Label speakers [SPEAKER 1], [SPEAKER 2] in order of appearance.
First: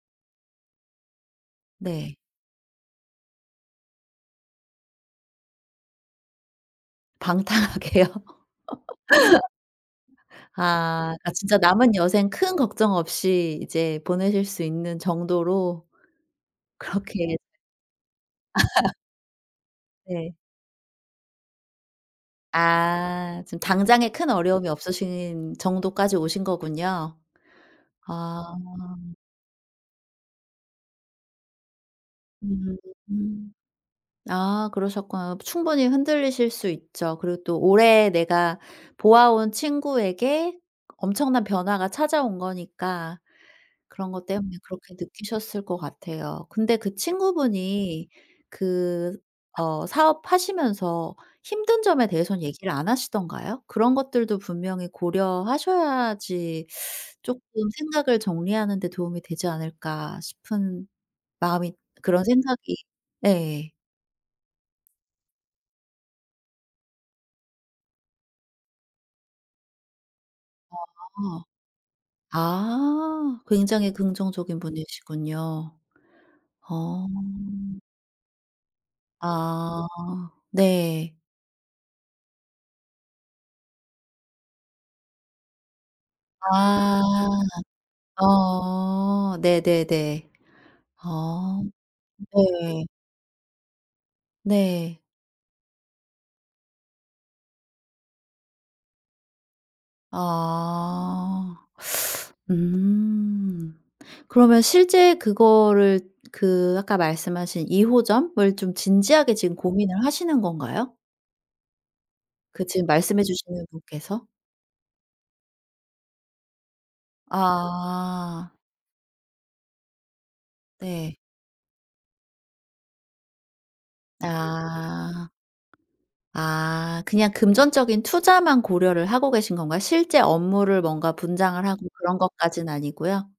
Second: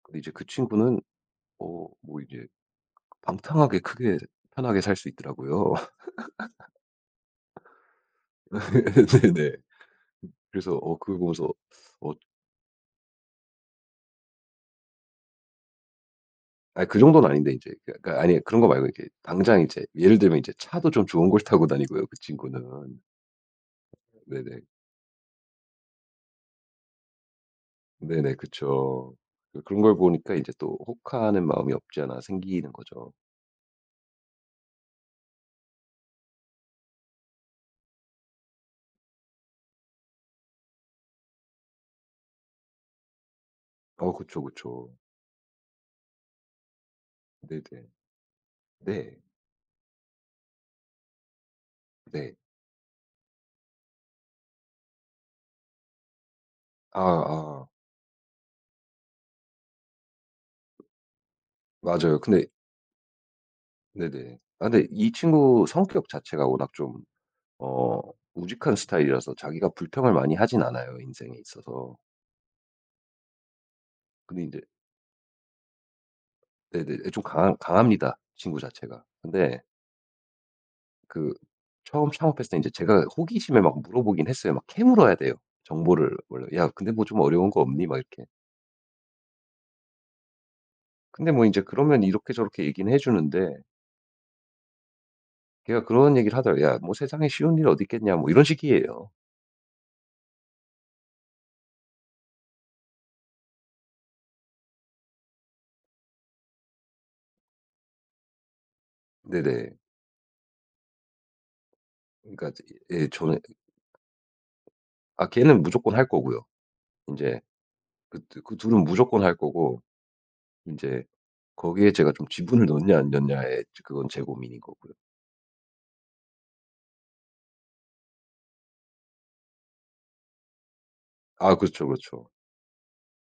[SPEAKER 1] 이제 그 친구는 어
[SPEAKER 2] 네.
[SPEAKER 1] 뭐 이제 방탕하게 크게 편하게 살 수 있더라고요.
[SPEAKER 2] 방탕하게요?
[SPEAKER 1] 네네. 그래서 어
[SPEAKER 2] 아.
[SPEAKER 1] 그걸
[SPEAKER 2] 아
[SPEAKER 1] 보면서
[SPEAKER 2] 진짜 남은
[SPEAKER 1] 어
[SPEAKER 2] 여생 큰 걱정 없이 이제 보내실 수 있는 정도로.
[SPEAKER 1] 아 그 정도는
[SPEAKER 2] 그렇게
[SPEAKER 1] 아닌데 이제 그러니까 아니 그런 거 말고 이렇게 당장 이제 예를
[SPEAKER 2] 네.
[SPEAKER 1] 들면 이제 차도 좀 좋은 걸 타고 다니고요 그 친구는.
[SPEAKER 2] 아. 지금 당장에 큰
[SPEAKER 1] 네네.
[SPEAKER 2] 어려움이 없으신 정도까지 오신 거군요.
[SPEAKER 1] 네네.
[SPEAKER 2] 아.
[SPEAKER 1] 그쵸. 그 그런 걸 보니까 이제 또 혹하는 마음이 없지 않아 생기는 거죠.
[SPEAKER 2] 음. 아 그러셨구나. 충분히 흔들리실 수 있죠. 그리고 또 오래 내가 보아온 친구에게 엄청난 변화가 찾아온 거니까
[SPEAKER 1] 어
[SPEAKER 2] 그런 것
[SPEAKER 1] 그쵸,
[SPEAKER 2] 때문에
[SPEAKER 1] 그쵸.
[SPEAKER 2] 그렇게 느끼셨을 것 같아요. 근데 그
[SPEAKER 1] 네네.
[SPEAKER 2] 친구분이
[SPEAKER 1] 네.
[SPEAKER 2] 그 어 사업하시면서 힘든 점에
[SPEAKER 1] 네.
[SPEAKER 2] 대해선 얘기를 안 하시던가요? 그런 것들도 분명히 고려하셔야지
[SPEAKER 1] 아
[SPEAKER 2] 쪼끔
[SPEAKER 1] 아.
[SPEAKER 2] '생각을 정리하는 데 도움이 되지 않을까.' 싶은 마음이
[SPEAKER 1] 맞아요.
[SPEAKER 2] 그런
[SPEAKER 1] 근데
[SPEAKER 2] 생각이 네.
[SPEAKER 1] 네네. 아 근데 이 친구 성격 자체가 워낙 좀 어 우직한 스타일이라서 자기가 불평을 많이 하진 않아요, 인생에
[SPEAKER 2] 아.
[SPEAKER 1] 있어서.
[SPEAKER 2] 아 굉장히
[SPEAKER 1] 근데
[SPEAKER 2] 긍정적인
[SPEAKER 1] 이제
[SPEAKER 2] 분이시군요.
[SPEAKER 1] 네네
[SPEAKER 2] 어.
[SPEAKER 1] 예 좀 강합 강합니다, 친구 자체가. 근데
[SPEAKER 2] 아 네.
[SPEAKER 1] 그 처음 창업했을 때 이제 제가 호기심에 막 물어보긴 했어요. 막 캐물어야 돼요 정보를 원래. "야 근데
[SPEAKER 2] 아.
[SPEAKER 1] 뭐 좀 어려운 거 없니?" 막 이렇게.
[SPEAKER 2] 어 네네네.
[SPEAKER 1] 근데 뭐
[SPEAKER 2] 아
[SPEAKER 1] 이제 그러면 이렇게 저렇게
[SPEAKER 2] 네.
[SPEAKER 1] 얘기는 해 주는데
[SPEAKER 2] 네.
[SPEAKER 1] 걔가 그런 얘기를 하더라고요. "야 뭐 세상에 쉬운 일이 어디 있겠냐." 뭐 이런 식이에요.
[SPEAKER 2] 아. 음. 그러면 실제 그거를 그 아까 말씀하신 2호점을 좀 진지하게 지금
[SPEAKER 1] 네네.
[SPEAKER 2] 고민을 하시는 건가요?
[SPEAKER 1] 그러니까
[SPEAKER 2] 그 지금
[SPEAKER 1] 예
[SPEAKER 2] 말씀해
[SPEAKER 1] 저는
[SPEAKER 2] 주시는 분께서?
[SPEAKER 1] 아 걔는 무조건 할 거고요. 인제 그 두
[SPEAKER 2] 아.
[SPEAKER 1] 그 둘은 무조건 할 거고 인제
[SPEAKER 2] 네.
[SPEAKER 1] 거기에 제가 좀 지분을 넣었냐 안 넣었냐에 즈 그건 제 고민인 거고요.
[SPEAKER 2] 아. 아 그냥 금전적인 투자만 고려를 하고 계신 건가요? 실제 업무를 뭔가
[SPEAKER 1] 아
[SPEAKER 2] 분장을 하고
[SPEAKER 1] 그렇죠,
[SPEAKER 2] 그런
[SPEAKER 1] 그렇죠.
[SPEAKER 2] 것까진 아니고요?